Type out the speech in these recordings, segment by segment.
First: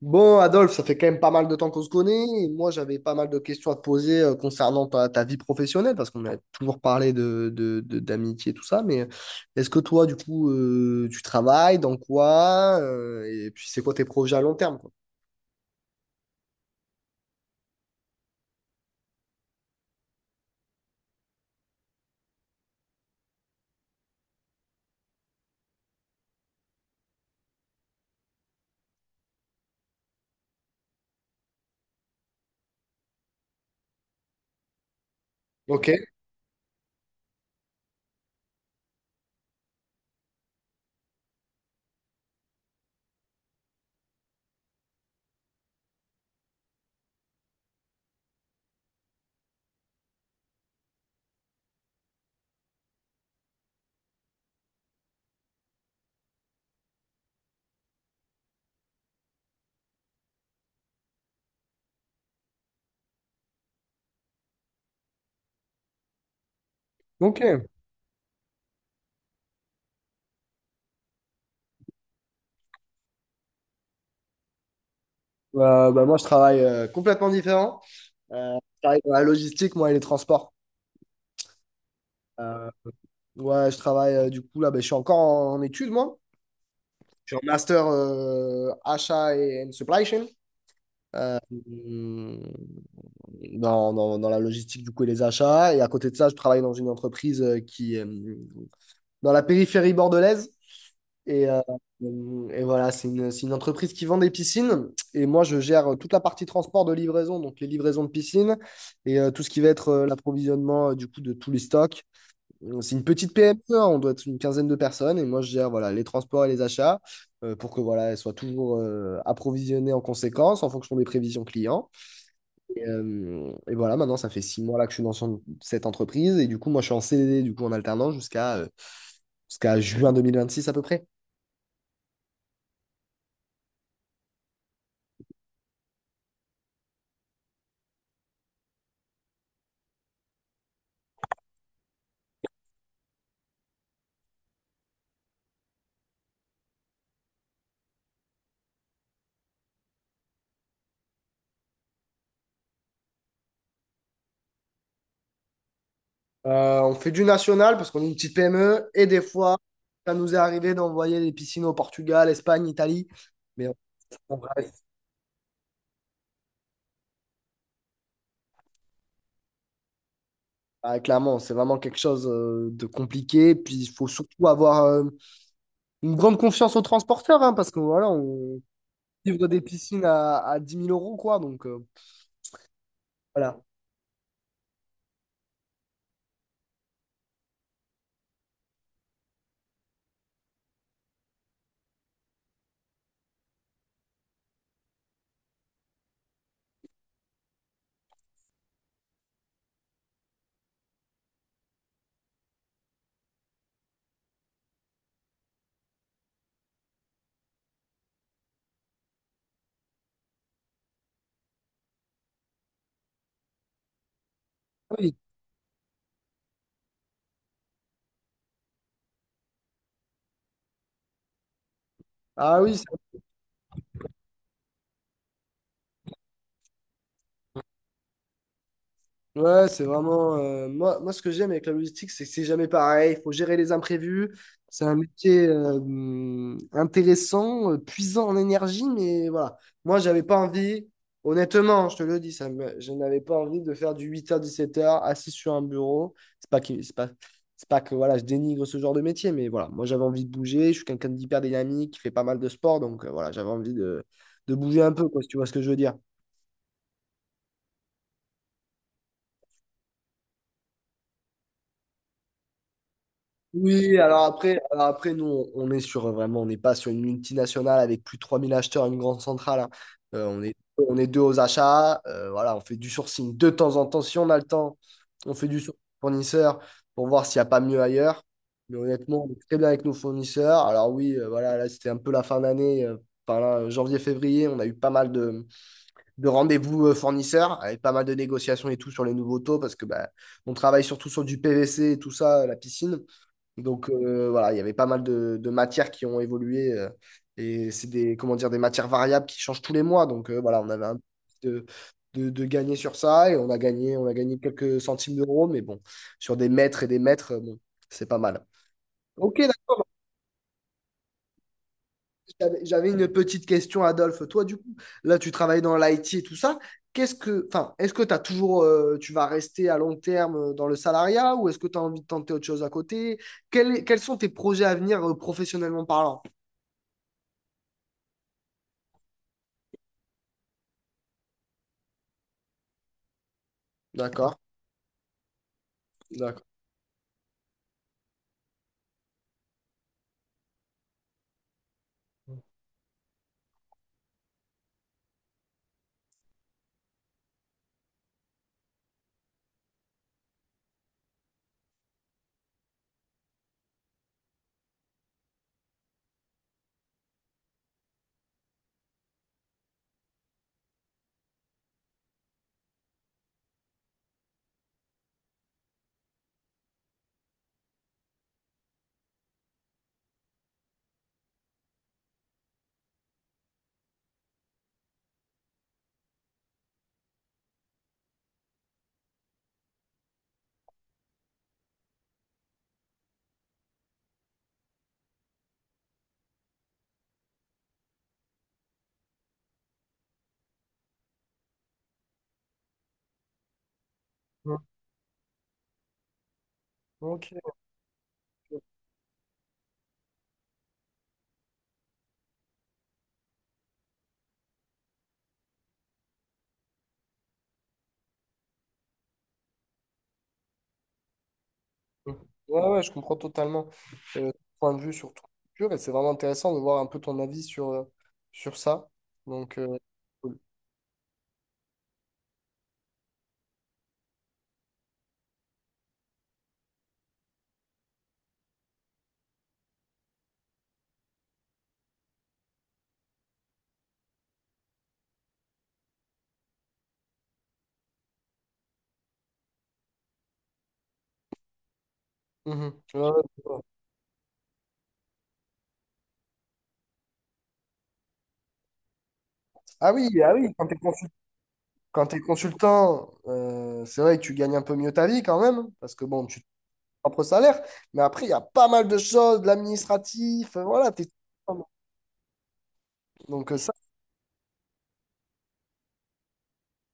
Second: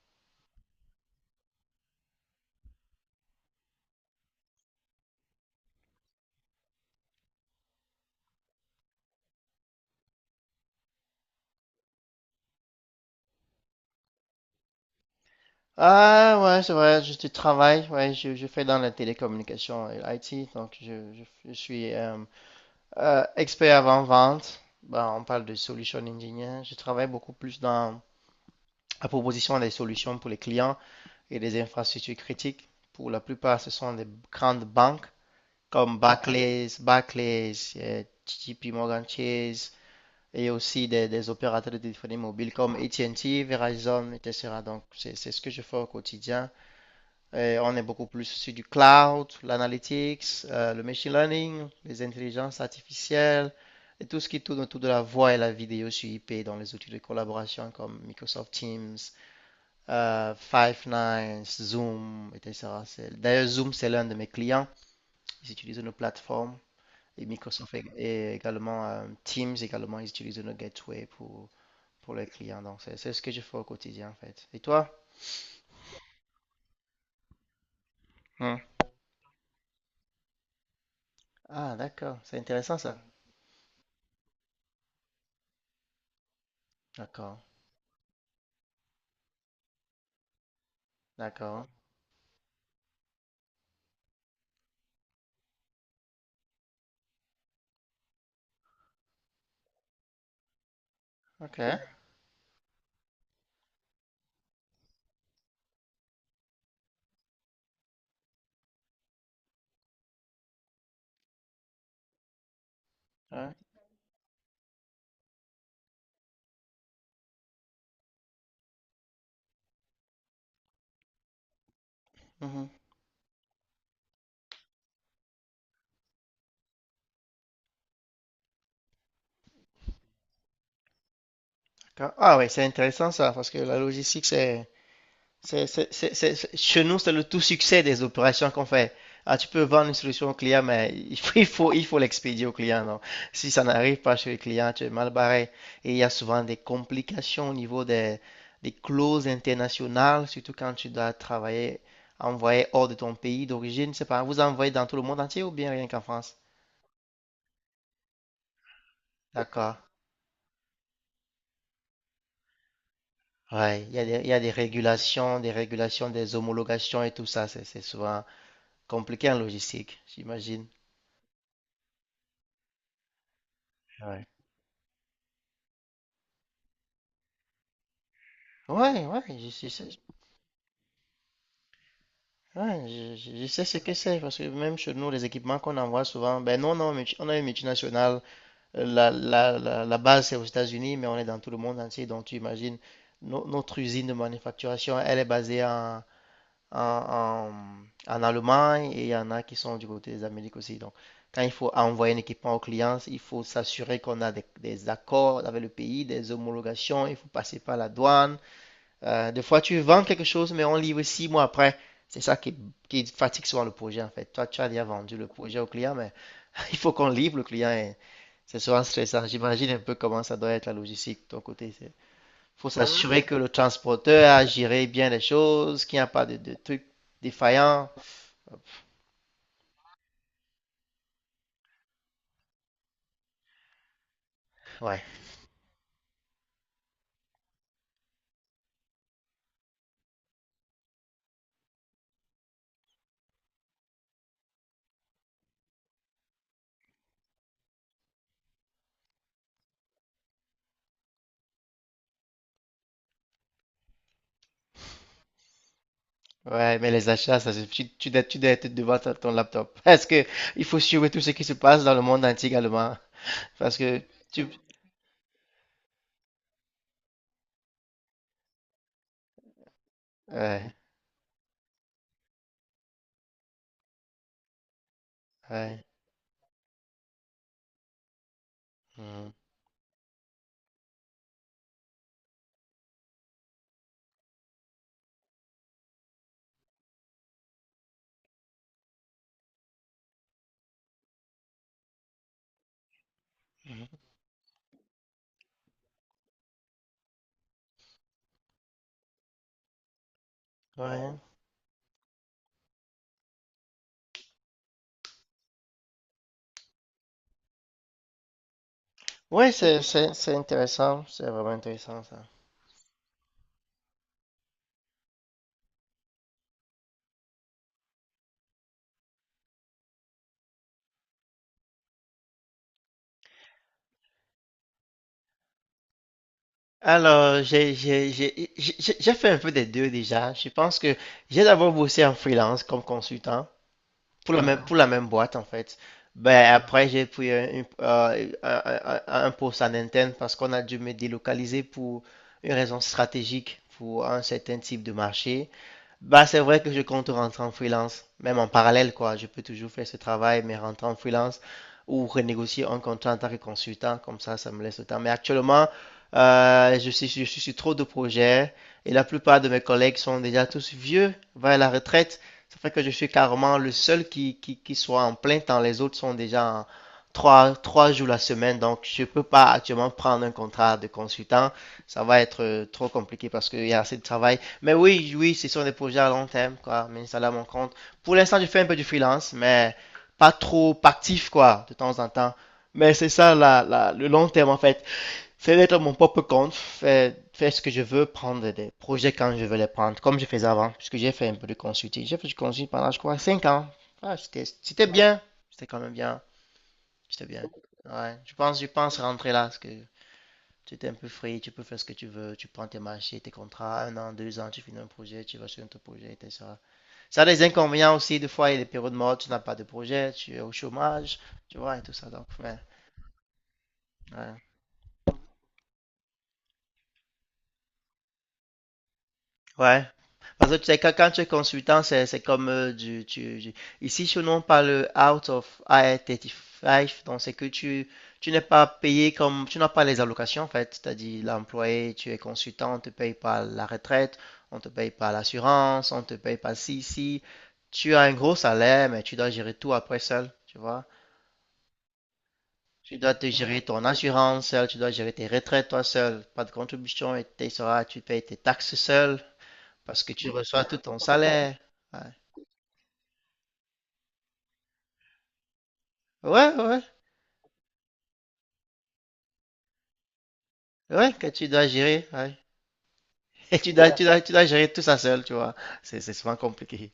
Bon, Adolphe, ça fait quand même pas mal de temps qu'on se connaît. Et moi, j'avais pas mal de questions à te poser concernant ta vie professionnelle, parce qu'on a toujours parlé d'amitié, tout ça. Mais est-ce que toi, du coup, tu travailles, dans quoi? Et puis, c'est quoi tes projets à long terme, quoi? Ah ouais, c'est vrai, je tu travailles, ouais, je fais dans la télécommunication et l'IT. Donc je suis expert avant-vente. Ben, on parle de solution engineer. Je travaille beaucoup plus dans la proposition des solutions pour les clients et des infrastructures critiques. Pour la plupart, ce sont des grandes banques Ok, comme Barclays, J P Morgan Chase, et aussi des opérateurs de téléphonie mobile comme AT&T, Verizon, etc. Donc c'est ce que je fais au quotidien. On est beaucoup plus sur du cloud, l'analytics, le machine learning, les intelligences artificielles et tout ce qui tourne autour de la voix et la vidéo sur IP dans les outils de collaboration comme Microsoft Teams, Five9, Zoom, etc. D'ailleurs, Zoom, c'est l'un de mes clients. Ils utilisent nos plateformes et ok. Microsoft, et également Teams également, ils utilisent nos gateways pour les clients. Donc, c'est ce que je fais au quotidien en fait. Et toi? Bah, moi, je travaille complètement différent. Hmm. Je travaille dans la logistique, moi, et les transports. Ah, d'accord, c'est Euh, intéressant ça. ouais, je travaille, du coup, là, ben, je suis encore en études, moi. Je suis D'accord, en master achat et and supply chain. d'accord. Hmm, dans la logistique du coup et les achats. Et à côté de ça, je travaille dans une entreprise qui est dans la périphérie bordelaise. Et, Ok. euh, et voilà, c'est une entreprise qui vend des piscines. Et moi, je gère toute la partie transport de livraison, donc les livraisons de piscines et tout ce qui va être l'approvisionnement du coup de tous les stocks. C'est une petite Ouais. PME, hein, on doit être une quinzaine de personnes. Et moi, je gère voilà, les transports et les achats pour que voilà, elles soient toujours approvisionnées en conséquence en fonction des prévisions clients. Mhm. Et voilà, maintenant, ça fait 6 mois là que je suis dans cette entreprise. Et du coup, moi, je suis en CDD, du coup, en alternance jusqu'à jusqu'à juin 2026 à peu près. D'accord. Ah oui, c'est intéressant ça, parce que la logistique, c'est, chez nous, c'est le tout succès des opérations qu'on fait. Ah, tu peux vendre une solution au client, mais il faut l'expédier au client. Non. Si ça n'arrive pas chez le client, tu es mal barré. Et il y a souvent des complications au niveau des clauses internationales, surtout quand tu dois travailler, envoyer hors de ton pays d'origine. C'est pas, vous envoyez dans tout le monde entier ou bien rien qu'en France? On fait du national parce qu'on est une petite PME. Et des fois, D'accord. ça nous est arrivé d'envoyer des piscines au Portugal, Espagne, Italie. Mais on- Ouais, il y a des, il y on a des reste- régulations, des homologations et tout ça. C'est souvent compliqué en logistique, j'imagine. ah, clairement, c'est vraiment quelque chose de compliqué. Puis, il faut Ouais, surtout avoir une grande confiance aux transporteurs hein, parce que voilà, on ouais, ouais, livre je, des je sais, piscines à 10 000 euros, quoi. Donc, ouais, je voilà. sais ce que c'est, parce que même chez nous, les équipements qu'on envoie souvent, ben non, non, multi- on a une multinationale. La base, c'est aux États-Unis, mais on est dans tout le monde entier. Donc, tu imagines, notre usine de manufacturation, elle est basée en, en Allemagne, et il y en a qui sont du côté des Amériques aussi. Donc, quand il faut envoyer un équipement aux clients, il faut s'assurer qu'on a des accords avec le pays, des homologations, il faut passer par la douane. Des fois, tu vends quelque chose, mais on livre 6 mois après. C'est ça qui fatigue souvent le projet, en fait. Toi, tu as déjà Ah oui, vendu le projet au client, mais il faut qu'on livre le client, et c'est souvent stressant. J'imagine un peu comment ça doit être la logistique de ton côté. C'est ah Faut oui, s'assurer que le transporteur a géré bien les choses, qu'il n'y a pas de trucs défaillants. ouais, c'est vraiment. Moi, ce que j'aime avec la logistique, c'est que c'est jamais pareil. Il faut gérer les imprévus. C'est un Ouais. métier intéressant, puisant en énergie, mais voilà. Moi, j'avais pas envie, honnêtement, je te le dis, je n'avais pas envie de faire du huit heures dix-sept heures assis sur un bureau. C'est pas que, c'est pas, c'est pas que voilà, je dénigre ce genre de métier, mais voilà. Moi, j'avais envie de bouger. Je suis quelqu'un d'hyper dynamique, qui fait pas mal de sport, donc voilà, j'avais envie de bouger un peu, quoi, si tu vois ce que je veux dire. Ouais, mais les achats, ça, tu dois être devant ton laptop. Parce que il faut suivre tout ce qui se passe dans le monde entier également. Parce Oui, que alors tu... après, alors après nous, on est sur vraiment, on n'est pas sur une multinationale avec plus de 3 000 acheteurs, une grande centrale, hein. Euh, on est, Ouais, on est deux aux achats. Voilà, on fait du sourcing de temps en temps. Si on a le temps, on fait du sourcing ouais. fournisseur pour voir s'il n'y a pas mieux ailleurs. Mais honnêtement, on Mhm, est très bien avec nos fournisseurs. Alors oui, voilà, là, c'était un peu la fin d'année. Enfin, là, janvier-février, on a eu pas mal de rendez-vous fournisseurs avec pas mal de négociations et tout sur les nouveaux taux parce que bah, on travaille surtout sur du PVC et tout ça, la piscine. Donc mhm. Voilà, il y avait pas mal de matières qui ont évolué et c'est des, comment dire, des matières variables qui changent tous les mois. Donc voilà, on avait un Ouais, peu de gagner sur ça et on a gagné quelques centimes d'euros, mais bon, sur des mètres et des mètres, bon, c'est pas mal. Ok, ouais, là, c'est intéressant. C'est vraiment intéressant, ça. j'avais une petite question, Adolphe. Toi, du coup, là, tu travailles dans l'IT et tout ça. Qu'est-ce que, enfin, est-ce que t'as toujours, tu vas rester à long terme dans le salariat ou est-ce que tu as envie de tenter autre chose à côté? Quels sont tes projets à venir, professionnellement parlant? Alors, j'ai fait un peu des deux déjà. Je pense que j'ai d'abord bossé en freelance comme consultant. Pour D'accord, pour la même boîte, en fait. d'accord. Ben, après, j'ai pris un, une- un poste en Nintendo parce qu'on a dû me délocaliser pour une raison stratégique, pour un certain type de marché. Bah, c'est vrai que je compte rentrer en freelance, même en parallèle, quoi. Je peux toujours faire ce travail, mais rentrer en freelance ou renégocier un contrat en tant que consultant, comme ça me laisse le temps. Mais actuellement, je suis sur trop de projets, et la plupart de mes collègues sont déjà tous vieux, vers la retraite. Ça fait que je suis carrément le seul qui soit en plein temps. Les autres sont déjà en 3 jours la semaine, donc je peux pas actuellement prendre un contrat de consultant. Ça va être trop compliqué parce qu'il y a assez de travail, mais oui, oui, c'est sur des projets à long terme, quoi. Mais ça, là, mon compte. Pour l'instant, je fais un peu du freelance, mais pas trop actif, quoi, de temps en temps. Mais c'est ça, là, là, le long terme, en fait. C'est d'être mon propre compte, faire ce que je veux, prendre des projets quand je veux les prendre, comme je faisais avant, puisque j'ai fait un peu de consulting. J'ai fait du consulting pendant, je crois, 5 ans. Ah, Mm. c'était bien. C'était quand même bien. C'était Ok. bien. Ouais, Mm. Je pense rentrer là, parce que tu t'es un peu free, tu peux faire ce que tu veux, tu prends tes marchés, tes contrats, 1 an, 2 ans, tu finis un projet, tu vas sur un autre projet, etc. Ça a des inconvénients aussi, des fois, il y a des périodes mortes, tu n'as pas de projet, tu es au chômage, tu vois, et tout ça. Donc, ouais, Ouais, ouais, je comprends totalement ton ouais. point de vue sur ton culture et c'est vraiment intéressant de voir un peu ton avis sur ça. Donc, Ouais. cool. Parce que tu sais, quand tu es consultant, c'est comme ici, chez nous, on parle out of IR35. Donc, c'est que tu n'es pas payé comme... Tu n'as pas les allocations, en fait. C'est-à-dire, l'employé, tu es consultant, on te paye par la retraite, on te paye par l'assurance, on te paye par ci, ci. Tu as un gros salaire, mais tu dois gérer tout après seul, tu vois. Mhm. Tu Ouais, dois te ouais. gérer ton assurance seul, tu dois gérer tes retraites toi seul. Pas de contribution, et tu payes tes taxes seul Ah parce oui, que tu ah oui, quand reçois t'es tout ton consul- salaire. Ouais, quand t'es consultant, c'est vrai que tu gagnes un peu mieux ta vie quand même, parce que bon, tu as ouais, ouais, ton propre salaire, mais après, il y a pas mal de choses, de l'administratif, voilà, t'es. ouais, que tu dois gérer. Ouais. Donc, Et ça tu dois gérer tout ça seul, tu vois. C'est souvent compliqué.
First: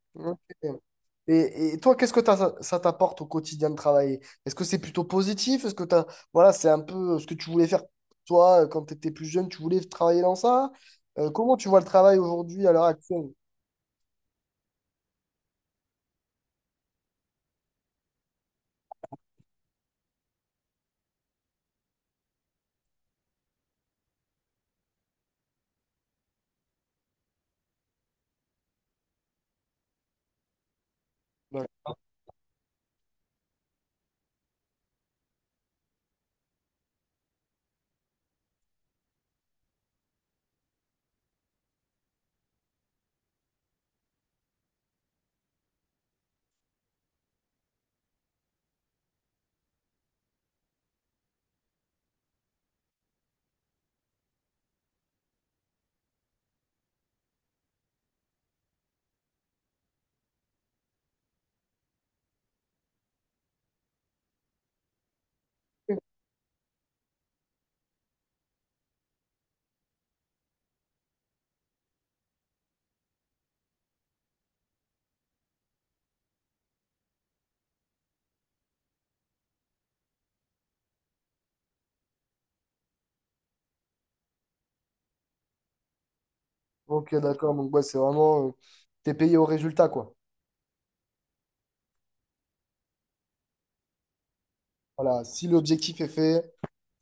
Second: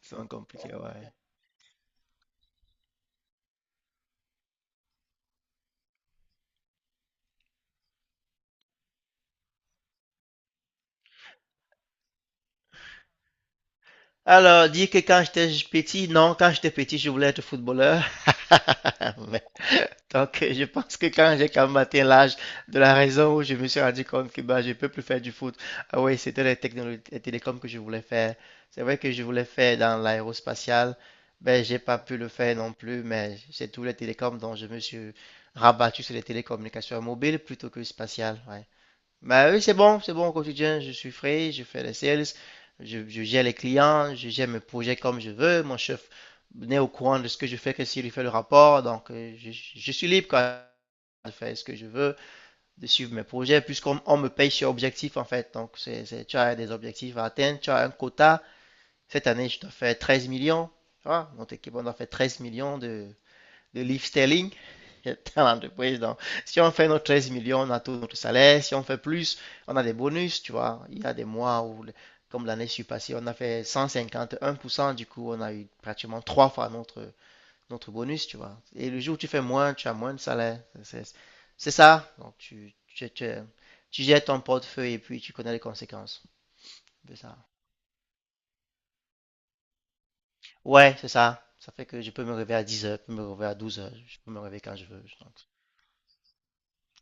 C'est souvent Ok. compliqué, ouais. Et toi, qu'est-ce que ça t'apporte au quotidien de travailler? Est-ce que c'est plutôt positif? Est-ce que t'as, voilà, c'est un peu ce que tu voulais faire toi quand tu étais plus jeune, tu voulais travailler dans ça? Comment tu vois le travail aujourd'hui à l'heure actuelle? Alors, dis que quand j'étais petit, non, quand j'étais petit, je voulais être footballeur. Donc, je pense que quand j'ai quand même atteint l'âge de la raison où je me suis rendu compte que bah, je peux plus faire du foot, ah oui, c'était les technologies, les télécoms que je voulais faire. C'est vrai que je voulais faire dans l'aérospatial, ben D'accord. j'ai pas pu le faire non plus, mais c'est tous les télécoms dont je me suis rabattu sur les télécommunications mobiles plutôt que spatiales. Ouais. Bah oui, c'est bon au quotidien, je suis frais, je fais les sales, je gère les clients, je gère mes projets comme je veux, mon chef n'est au courant de ce que je fais que s'il lui fait le rapport. Donc je suis libre quoi, de faire ce que je veux, de suivre mes projets, puisqu'on me paye sur objectif en fait. Donc tu as des objectifs à atteindre, tu as un quota, cette année je dois faire 13 millions, tu vois, notre équipe on doit faire 13 millions de life-telling, dans l'entreprise. Donc, si on fait nos 13 millions, on a tout notre salaire. Si on fait plus, on a des bonus, tu vois. Il y a des mois où, comme l'année passée, on a fait 151%. Du coup, on a eu pratiquement trois fois notre bonus, tu vois. Et le jour où tu fais moins, tu as moins de salaire. C'est ça. Donc, tu jettes ton portefeuille et puis tu connais les conséquences de Ok, ça. d'accord. Donc, ouais, c'est vraiment, t'es payé au résultat, quoi. Ouais, c'est ça. Ça fait que je peux me réveiller à 10 heures, je peux me réveiller à 12 heures, je peux me réveiller quand je veux. Voilà. Donc, Si l'objectif est fait,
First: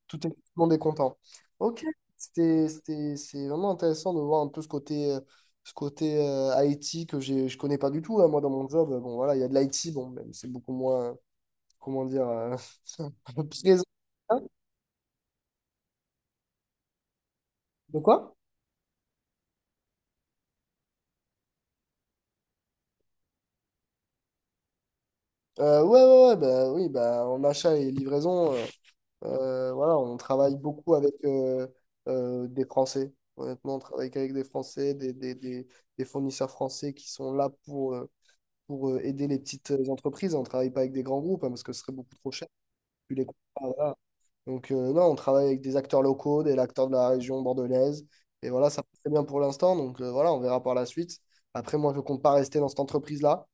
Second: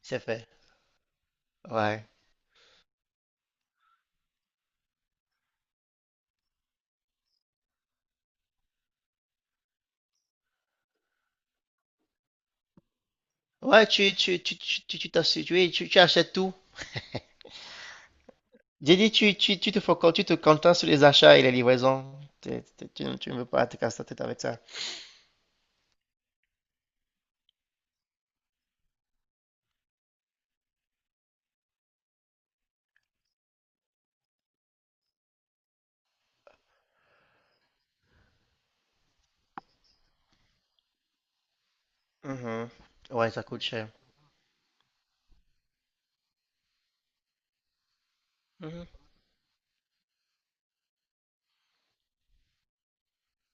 c'est tout fait. le monde est content. Ok, Ouais. c'est vraiment intéressant de voir un peu ce côté IT que j'ai, je connais pas du tout, hein. Moi, dans mon job, bon, voilà, il y a de l'IT, bon, même c'est beaucoup moins, comment dire, un peu présent. Ouais, tu, tu, Hein? tu, tu, tu, tu t'as su- tu achètes tout. De quoi? J'ai dit, tu te focuses, tu te contentes sur les achats et les livraisons. Tu ne veux pas te casser la tête avec ça. Ouais, ouais, ouais, bah, oui, bah, en achat et livraison, voilà, on travaille beaucoup avec des Français. Honnêtement, on travaille qu'avec des Français, des fournisseurs français qui sont là pour aider les petites entreprises. On ne travaille pas avec des grands groupes hein, parce que ce serait beaucoup trop cher. Mhm. Tu les Ouais, ça coûte comprends, cher. voilà. Donc, non, on travaille avec des acteurs locaux, des acteurs de la région bordelaise. Et voilà, ça Mhm. passe très bien pour l'instant. Donc, voilà, on verra par la suite. Après, moi, je ne compte pas rester dans cette entreprise-là.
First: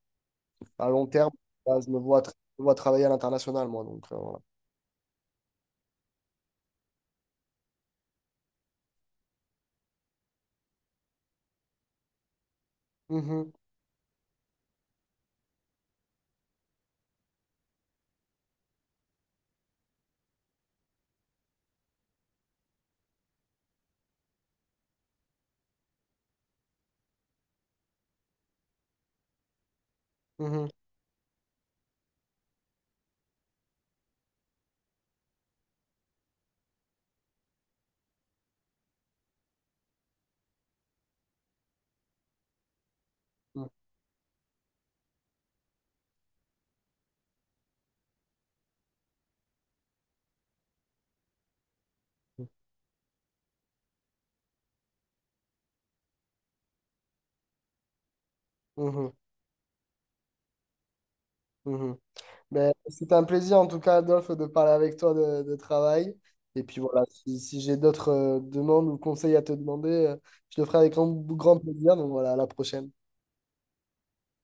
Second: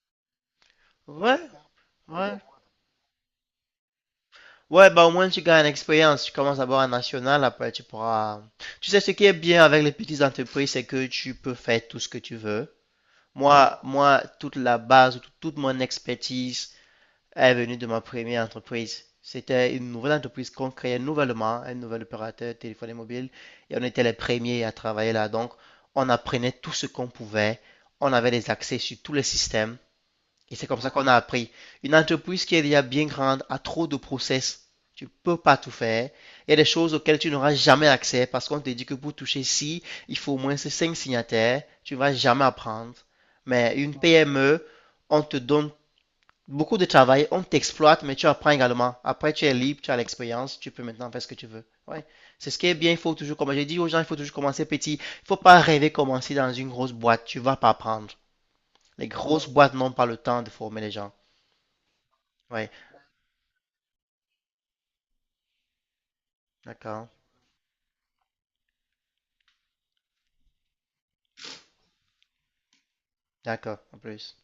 À long terme, Ouais, là, je me vois, tra- ouais. je me vois travailler à l'international, moi. Donc, voilà. Ouais, bah au moins tu gagnes l'expérience. Tu commences d'abord en national, après tu pourras. Tu sais, ce qui est bien avec les petites entreprises, c'est que tu peux faire tout ce que tu veux. Mhm, Moi, toute la base, toute mon expertise est venue de ma première entreprise. C'était une nouvelle entreprise qu'on créait nouvellement, un nouvel opérateur téléphonie mobile, et on était les premiers à travailler là. Donc, on apprenait tout ce qu'on pouvait, on avait des accès sur tous les systèmes, et mhm, c'est comme ça qu'on a appris. Une entreprise qui est déjà bien grande a trop de process. Tu ne peux pas tout faire. Il y a des choses auxquelles tu n'auras jamais accès parce qu'on te dit que pour toucher ci, il faut au moins ces cinq signataires. Tu ne vas jamais apprendre. Mais une PME, on te donne beaucoup de travail, on t'exploite, mais tu apprends également. Après, tu es libre, tu as l'expérience, tu peux maintenant faire ce que tu veux. Ouais. C'est ce qui est bien, il faut toujours, comme j'ai dit aux gens, il faut toujours commencer petit. Il ne faut pas rêver commencer dans une grosse boîte, tu ne vas pas apprendre. Les mhm, grosses boîtes n'ont pas le temps de former les gens. mhm, mhm. Ouais, Mais c'est un plaisir en tout cas, Adolphe, de parler avec toi de travail. Et puis voilà, d'accord, si j'ai d'autres demandes ou conseils à te demander, je le ferai avec grand, grand plaisir. Donc voilà, à la prochaine. d'accord, en plus.